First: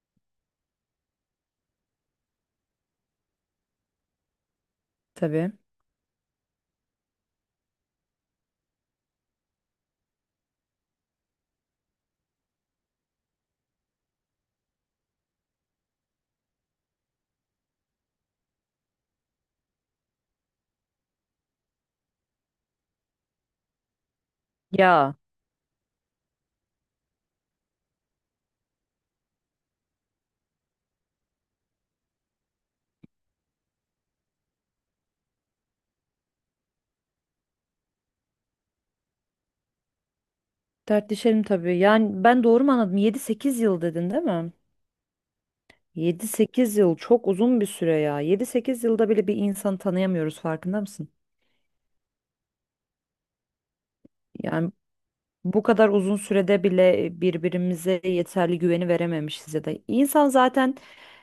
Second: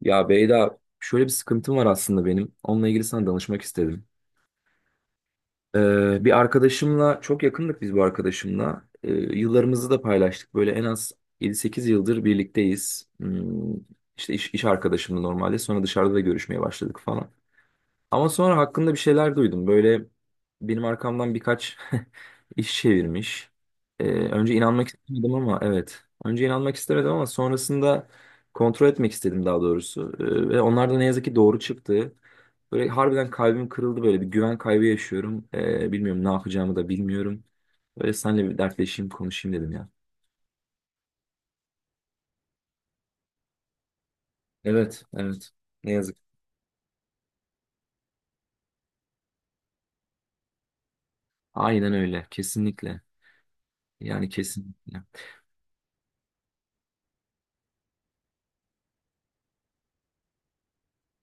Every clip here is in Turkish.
Ya Beyda şöyle bir sıkıntım var aslında benim. Onunla ilgili sana danışmak istedim. Tabii. Bir arkadaşımla çok yakındık biz bu arkadaşımla. Yıllarımızı da paylaştık. Böyle en az yedi sekiz yıldır birlikteyiz. İşte iş arkadaşımdı normalde. Sonra dışarıda da görüşmeye başladık falan. Ama sonra hakkında bir şeyler duydum. Böyle benim arkamdan birkaç iş çevirmiş. Önce inanmak Ya istemedim, ama evet. Önce inanmak istemedim ama sonrasında kontrol etmek istedim, daha doğrusu. Ve onlar da ne yazık ki doğru çıktı. Böyle harbiden kalbim kırıldı, böyle bir güven kaybı yaşıyorum. Bilmiyorum, ne yapacağımı da bilmiyorum. Böyle seninle bir dertleşeyim, konuşayım dedim ya. Dertleşelim tabii. Yani ben doğru mu anladım? Yedi sekiz yıl dedin değil mi? Evet, evet. Ne yazık. Yedi sekiz yıl çok uzun bir süre ya. Yedi sekiz yılda bile bir insanı tanıyamıyoruz farkında mısın? Aynen öyle. Kesinlikle. Yani Yani kesinlikle. bu kadar uzun sürede bile birbirimize yeterli güveni verememişiz ya da insan zaten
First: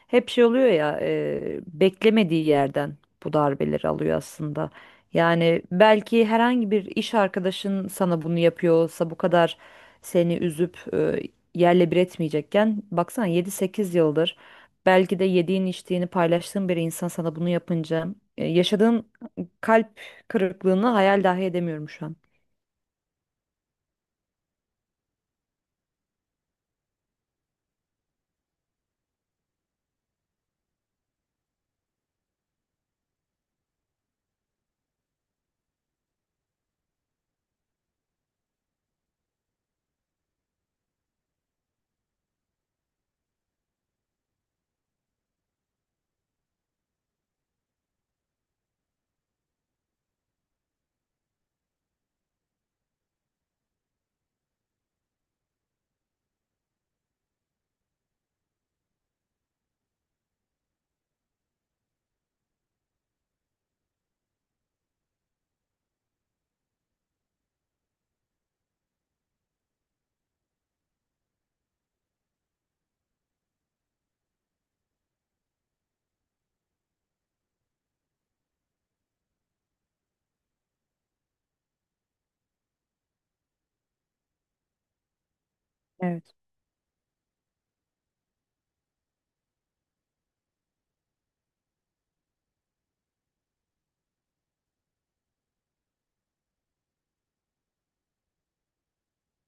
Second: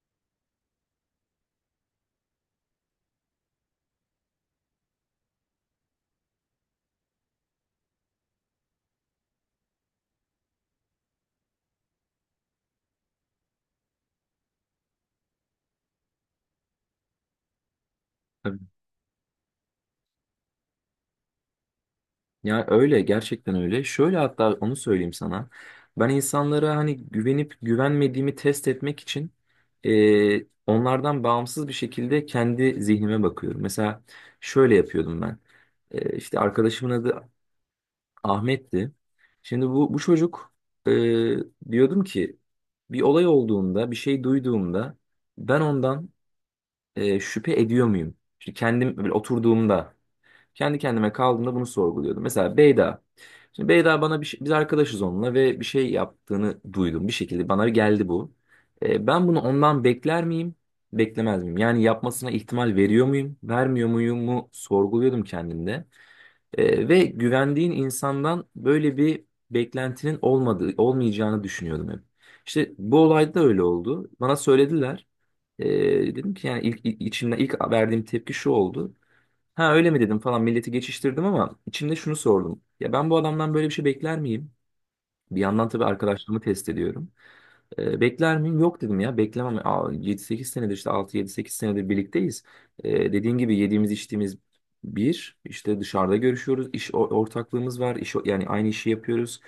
hep şey oluyor ya beklemediği yerden bu darbeleri alıyor aslında. Yani belki herhangi bir iş arkadaşın sana bunu yapıyorsa bu kadar seni üzüp yerle bir etmeyecekken baksana yedi sekiz yıldır belki de yediğin içtiğini paylaştığın bir insan sana bunu yapınca yaşadığın kalp kırıklığını hayal dahi edemiyorum şu an. Ya öyle, gerçekten öyle. Şöyle, hatta onu söyleyeyim sana. Ben insanlara hani güvenip güvenmediğimi test etmek için onlardan bağımsız bir şekilde kendi zihnime bakıyorum. Mesela şöyle yapıyordum ben. İşte arkadaşımın adı Ahmet'ti. Şimdi bu çocuk, e, diyordum ki bir olay olduğunda, bir şey duyduğumda ben ondan şüphe ediyor muyum? İşte kendim böyle oturduğumda. Kendi kendime kaldığımda bunu sorguluyordum. Mesela Beyda. Şimdi Beyda bana biz arkadaşız onunla ve bir şey yaptığını duydum. Bir şekilde bana geldi bu. Ben bunu ondan bekler miyim? Beklemez miyim? Yani yapmasına ihtimal veriyor muyum? Vermiyor muyum mu? Sorguluyordum kendimde. Ve güvendiğin insandan böyle bir beklentinin olmadığı, olmayacağını düşünüyordum hep. İşte bu olayda da öyle oldu. Bana söylediler. E, Dedim ki yani, ilk içimden ilk verdiğim tepki şu oldu. Ha öyle mi dedim falan, milleti geçiştirdim, ama içimde şunu sordum. Ya ben bu adamdan böyle bir şey bekler miyim? Bir yandan tabii Evet. arkadaşlığımı test ediyorum. Bekler miyim? Yok dedim ya. Beklemem. Aa, 7-8 senedir, işte 6-7-8 senedir birlikteyiz. Dediğin gibi yediğimiz içtiğimiz bir, işte dışarıda görüşüyoruz. Ortaklığımız var. Yani aynı işi yapıyoruz.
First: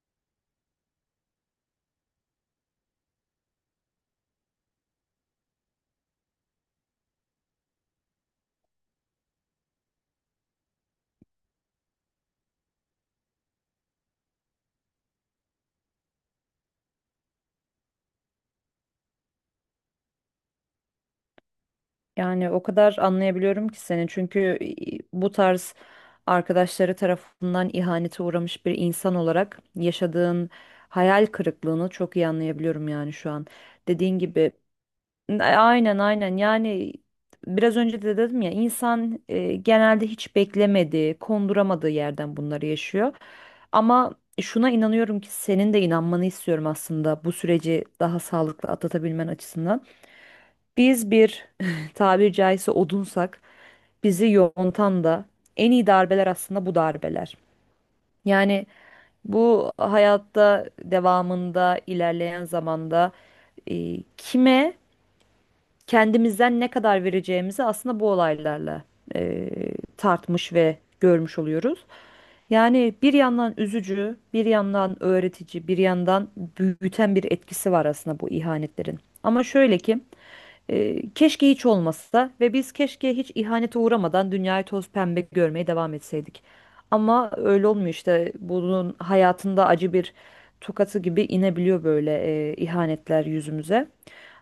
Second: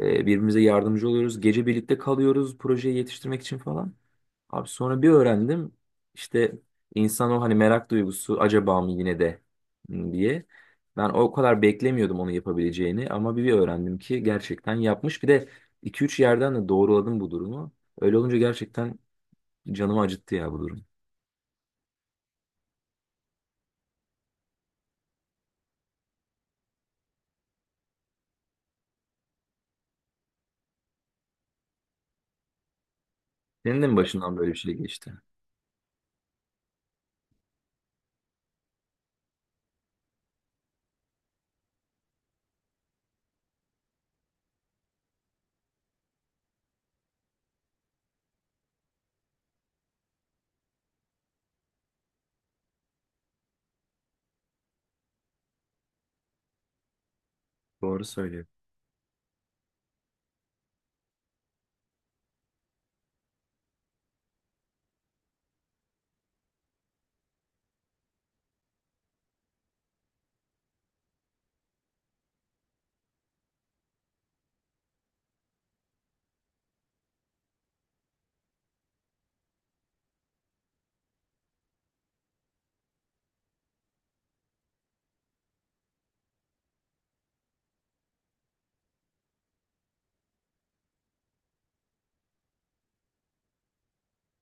Birbirimize yardımcı oluyoruz. Gece birlikte kalıyoruz, projeyi yetiştirmek için falan. Abi sonra bir öğrendim. İşte insan, o hani merak duygusu, acaba mı yine de hmm diye. Ben o kadar beklemiyordum onu yapabileceğini, ama bir öğrendim ki gerçekten yapmış. Bir de 2 üç yerden de doğruladım bu durumu. Öyle olunca gerçekten canımı acıttı ya bu durum. Yani o kadar anlayabiliyorum ki seni çünkü bu tarz arkadaşları tarafından ihanete uğramış bir insan olarak yaşadığın hayal kırıklığını çok iyi anlayabiliyorum yani şu an. Senin de mi Dediğin başından böyle gibi bir şey geçti? Aynen yani biraz önce de dedim ya insan genelde hiç beklemediği, konduramadığı yerden bunları yaşıyor. Ama şuna inanıyorum ki senin de inanmanı istiyorum aslında bu süreci daha sağlıklı atlatabilmen açısından. Biz bir tabiri caizse odunsak bizi yontan da en iyi darbeler aslında bu darbeler. Doğru söylüyorsun. Yani bu hayatta devamında ilerleyen zamanda kime kendimizden ne kadar vereceğimizi aslında bu olaylarla e, tartmış ve görmüş oluyoruz. Yani bir yandan üzücü, bir yandan öğretici, bir yandan büyüten bir etkisi var aslında bu ihanetlerin. Ama şöyle ki keşke hiç olmasa ve biz keşke hiç ihanete uğramadan dünyayı toz pembe görmeye devam etseydik. Ama öyle olmuyor işte. Bunun hayatında acı bir tokatı gibi inebiliyor böyle ihanetler yüzümüze.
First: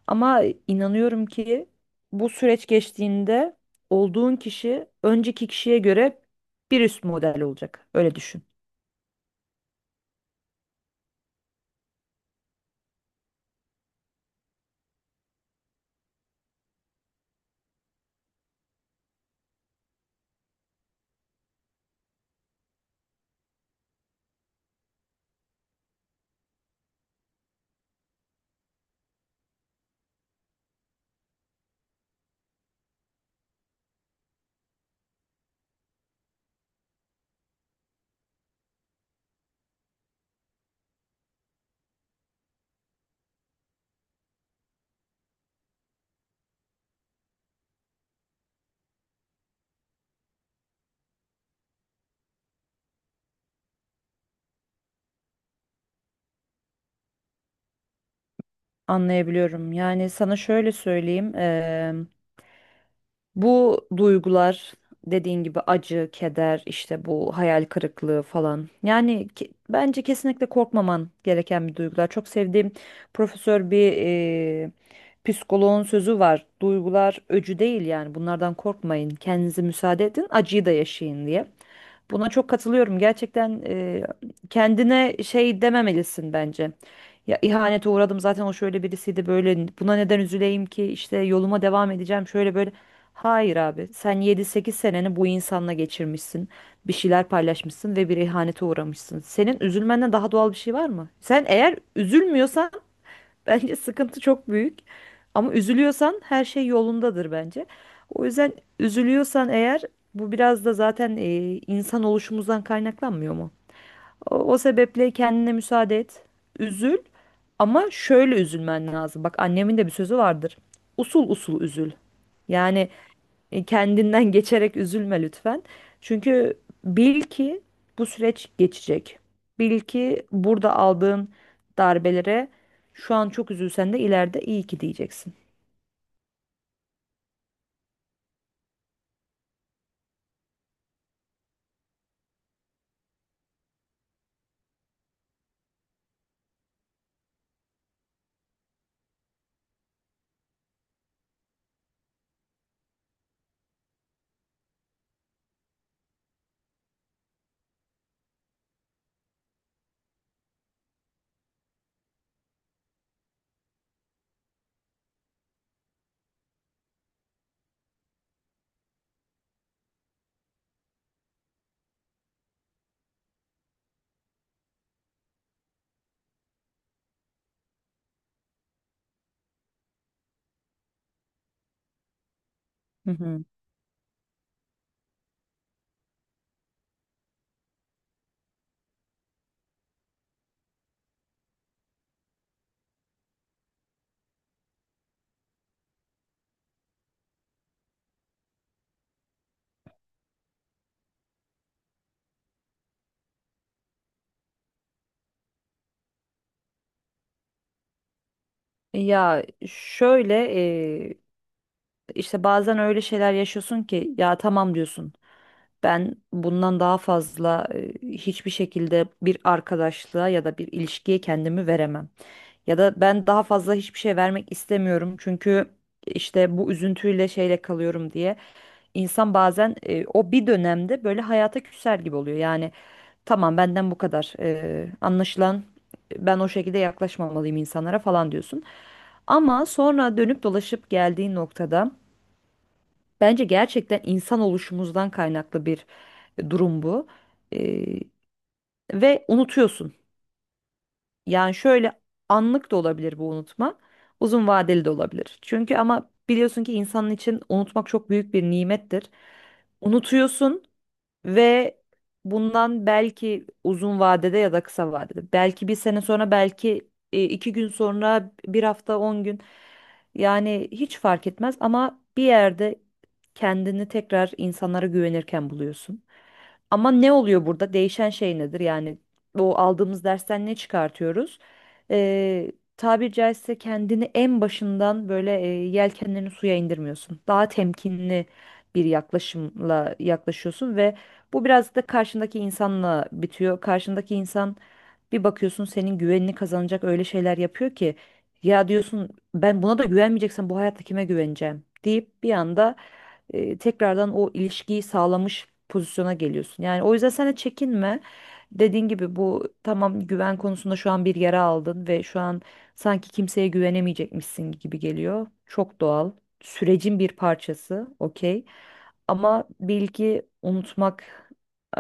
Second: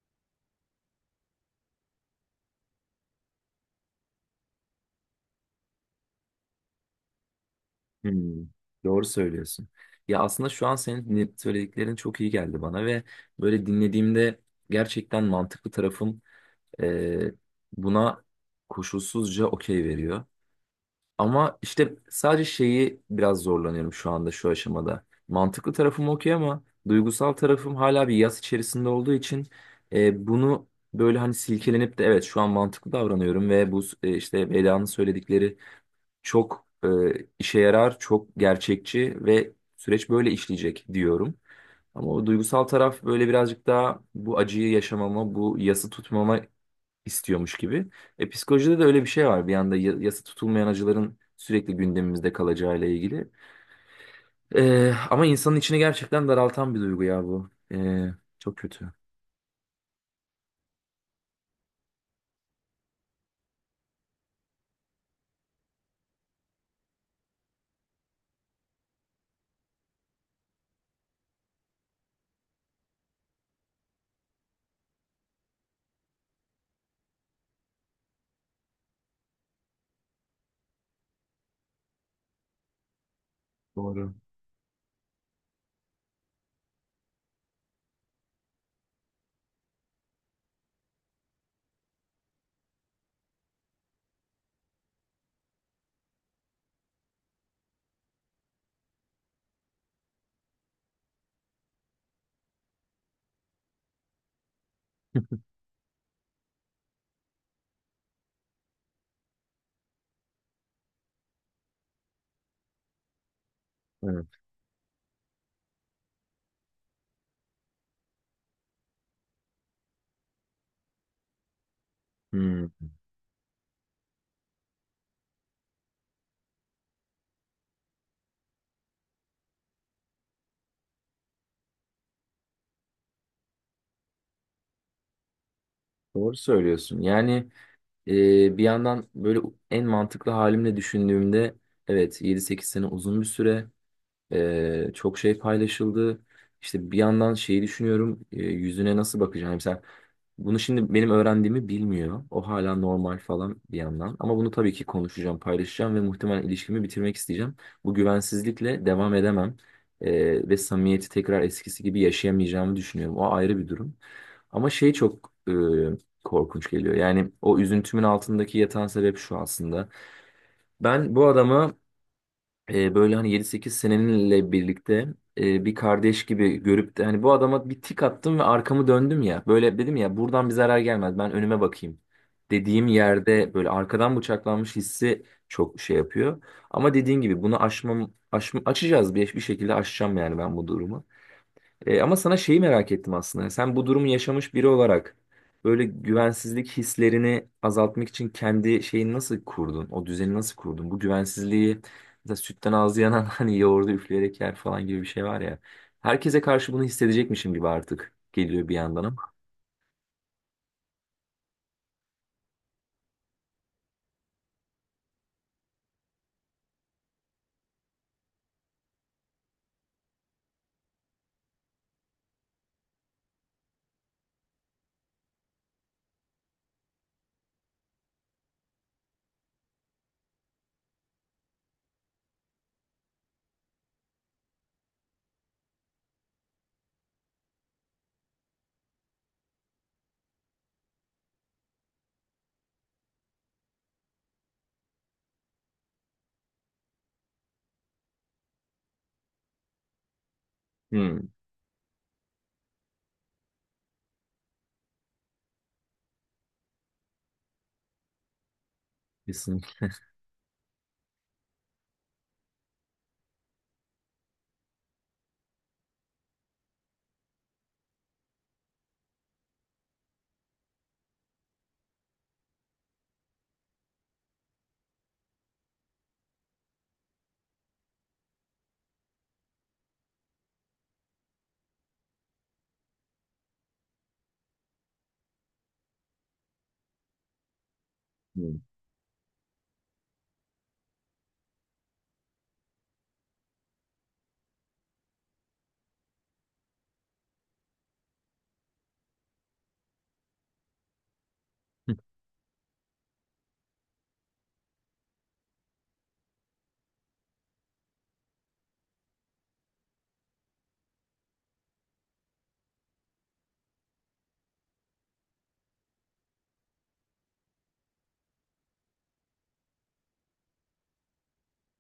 Ama inanıyorum ki bu süreç geçtiğinde olduğun kişi önceki kişiye göre bir üst model olacak. Öyle düşün. Hmm, doğru söylüyorsun. Ya aslında şu an söylediklerin çok iyi geldi bana ve böyle dinlediğimde gerçekten mantıklı tarafım e, buna koşulsuzca okey veriyor. Ama işte sadece şeyi biraz zorlanıyorum şu anda, şu aşamada. Mantıklı tarafım okey, ama duygusal tarafım hala bir yas içerisinde olduğu için bunu böyle hani silkelenip de evet şu an mantıklı davranıyorum ve bu işte Veda'nın söyledikleri çok işe yarar, çok gerçekçi ve süreç böyle işleyecek diyorum. Ama o duygusal taraf böyle birazcık daha bu acıyı yaşamama, bu yası tutmama istiyormuş gibi. Psikolojide de öyle bir şey var. Bir yanda yasa tutulmayan acıların sürekli gündemimizde kalacağıyla ilgili. Ama insanın içini gerçekten daraltan bir duygu ya bu. Çok kötü. Anlayabiliyorum. Yani sana şöyle söyleyeyim. Bu duygular dediğin gibi acı, keder, işte bu hayal kırıklığı falan. Yani bence kesinlikle korkmaman gereken bir duygular. Çok sevdiğim profesör bir psikoloğun sözü var. Duygular öcü değil, yani bunlardan korkmayın. Kendinize müsaade edin, acıyı da yaşayın diye. Buna çok katılıyorum. Gerçekten Doğru. kendine şey dememelisin bence. Ya ihanete uğradım zaten, o şöyle birisiydi, böyle buna neden üzüleyim ki, işte yoluma devam edeceğim şöyle böyle. Hayır abi, sen yedi sekiz seneni bu insanla geçirmişsin. Bir şeyler paylaşmışsın ve bir ihanete uğramışsın. Senin üzülmenden daha doğal bir şey var mı? Sen eğer üzülmüyorsan bence sıkıntı çok büyük. Ama üzülüyorsan her şey yolundadır bence. O yüzden üzülüyorsan eğer bu biraz da zaten insan oluşumuzdan kaynaklanmıyor mu? Evet. O sebeple kendine müsaade et. Üzül ama şöyle üzülmen lazım. Bak annemin de bir sözü vardır. Usul usul üzül. Hmm, Yani kendinden geçerek üzülme lütfen. Çünkü bil ki bu süreç geçecek. Bil ki burada aldığın darbelere şu an çok üzülsen de ileride iyi ki diyeceksin. Doğru söylüyorsun. Yani e, bir yandan böyle en mantıklı halimle düşündüğümde evet, yedi sekiz sene uzun bir süre. Çok şey paylaşıldı. İşte bir yandan şeyi düşünüyorum. Yüzüne nasıl bakacağım? Yani sen, bunu şimdi benim öğrendiğimi bilmiyor. O hala normal falan, bir yandan. Ama bunu tabii ki konuşacağım, paylaşacağım ve muhtemelen ilişkimi bitirmek isteyeceğim. Bu güvensizlikle devam edemem. Ve samimiyeti tekrar eskisi gibi yaşayamayacağımı düşünüyorum. O ayrı bir durum. Ama şey çok korkunç geliyor. Yani o üzüntümün altındaki yatan sebep şu aslında. Ben bu adama böyle hani yedi sekiz seneninle birlikte bir kardeş gibi görüp de, hani bu adama bir tik attım ve arkamı döndüm ya. Böyle dedim ya, buradan bir zarar gelmez, ben önüme bakayım dediğim Hı hı. yerde böyle arkadan bıçaklanmış hissi çok şey yapıyor. Ama dediğin gibi bunu aşmam, aşma, açacağız bir şekilde aşacağım yani ben bu durumu. Ama sana şeyi merak ettim aslında. Sen bu durumu yaşamış biri olarak böyle güvensizlik hislerini azaltmak için kendi şeyini nasıl kurdun? O düzeni nasıl kurdun? Bu güvensizliği mesela sütten ağzı yanan hani yoğurdu üfleyerek yer falan gibi bir şey var ya. Herkese karşı bunu hissedecekmişim gibi artık geliyor, bir yandan ama. Ya şöyle İşte bazen öyle şeyler yaşıyorsun ki ya tamam diyorsun. Ben bundan daha fazla hiçbir şekilde bir arkadaşlığa ya da bir ilişkiye kendimi veremem. Ya da ben daha fazla hiçbir şey vermek istemiyorum, çünkü işte bu üzüntüyle şeyle kalıyorum diye. İnsan bazen o bir dönemde böyle hayata küser gibi oluyor. Yani tamam, benden bu kadar. Anlaşılan ben o şekilde yaklaşmamalıyım insanlara falan diyorsun. Ama sonra dönüp dolaşıp geldiğin noktada bence gerçekten insan oluşumuzdan kaynaklı bir durum bu. Ee, Ve unutuyorsun. Hmm, Yani şöyle, anlık da olabilir bu unutma. Uzun vadeli de olabilir. Çünkü ama biliyorsun ki insanın için unutmak çok büyük bir nimettir. kesinlikle. Unutuyorsun ve bundan belki uzun vadede ya da kısa vadede. Belki bir sene sonra, belki iki gün sonra, bir hafta, on gün. Yani hiç fark etmez ama bir yerde kendini tekrar insanlara güvenirken buluyorsun. Ama ne oluyor burada? Değişen şey nedir? Yani o aldığımız dersten ne çıkartıyoruz? Ee, Tabiri caizse kendini en başından böyle yelkenlerini suya indirmiyorsun. Daha temkinli Hmm. bir yaklaşımla yaklaşıyorsun ve bu biraz da karşındaki insanla bitiyor. Karşındaki insan, bir bakıyorsun senin güvenini kazanacak öyle şeyler yapıyor ki ya diyorsun ben buna da güvenmeyeceksem bu hayatta kime güveneceğim deyip bir anda tekrardan o ilişkiyi sağlamış pozisyona geliyorsun. Yani o yüzden sen de çekinme. Dediğin gibi bu tamam, güven konusunda şu an bir yara aldın ve şu an sanki kimseye güvenemeyecekmişsin gibi geliyor. Çok doğal. Sürecin bir parçası. Okey. Ama bilgi unutmak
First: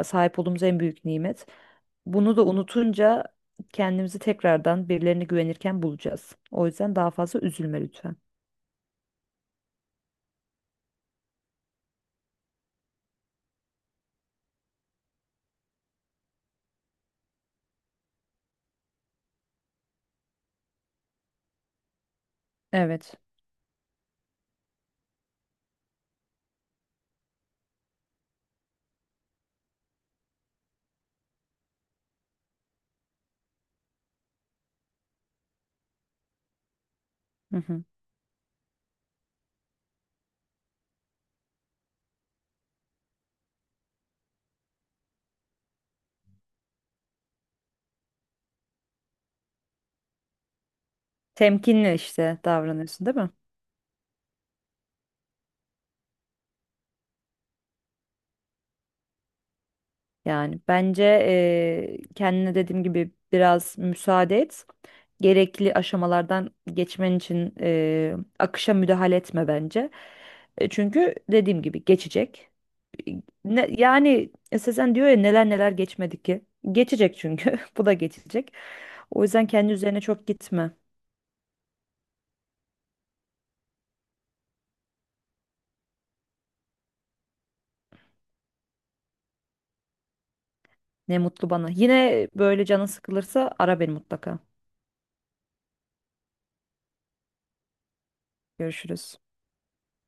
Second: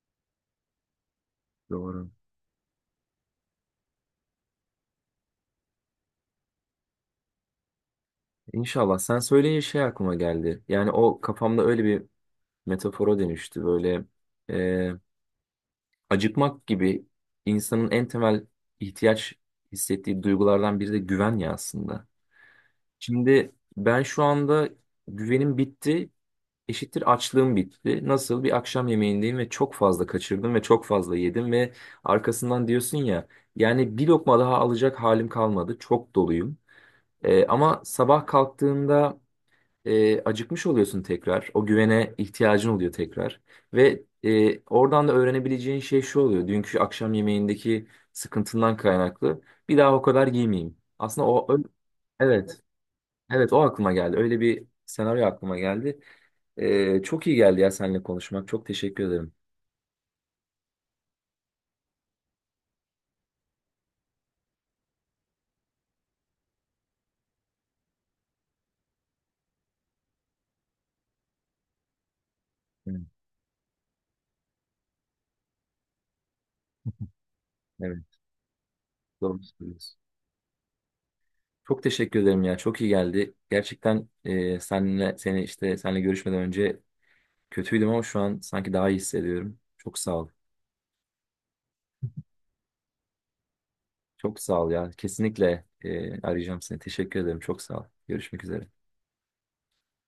sahip olduğumuz en büyük nimet. Doğru. Bunu da unutunca kendimizi tekrardan birilerine güvenirken bulacağız. O yüzden daha fazla üzülme lütfen. İnşallah. Sen söyleyince şey aklıma geldi. Yani o kafamda öyle bir metafora dönüştü. Böyle acıkmak gibi, insanın en temel ihtiyaç hissettiği duygulardan biri de güven ya aslında. Evet. Şimdi ben şu anda güvenim bitti, eşittir açlığım bitti. Nasıl bir akşam yemeğindeyim ve çok fazla kaçırdım ve çok fazla yedim ve arkasından diyorsun ya, yani bir lokma daha alacak halim kalmadı. Çok doluyum. Hı Ama hı. sabah kalktığında acıkmış oluyorsun tekrar. O güvene ihtiyacın oluyor tekrar. Ve oradan da öğrenebileceğin şey şu oluyor. Dünkü akşam yemeğindeki sıkıntından kaynaklı. Bir daha o kadar giymeyeyim. Aslında Temkinli işte evet. davranıyorsun değil mi? Evet, o aklıma geldi. Öyle bir senaryo aklıma geldi. Çok iyi geldi ya seninle konuşmak. Çok teşekkür ederim. Yani bence kendine dediğim gibi biraz müsaade et. Gerekli aşamalardan geçmen için akışa müdahale etme bence. Çünkü dediğim gibi geçecek. Evet, E, Ne, yani Sezen diyor ya neler neler geçmedi ki. Geçecek çünkü. Bu da evet, geçecek. O doğru yüzden kendi söylüyorsun. üzerine çok gitme. Çok teşekkür ederim ya. Çok iyi geldi. Gerçekten seninle seni işte seninle görüşmeden önce kötüydüm ama şu an sanki daha iyi hissediyorum. Çok sağ ol. Ne mutlu bana. Yine böyle canın sıkılırsa ara beni Çok mutlaka. sağ ol ya. Kesinlikle arayacağım seni. Teşekkür ederim. Çok sağ ol. Görüşmek üzere. Görüşürüz.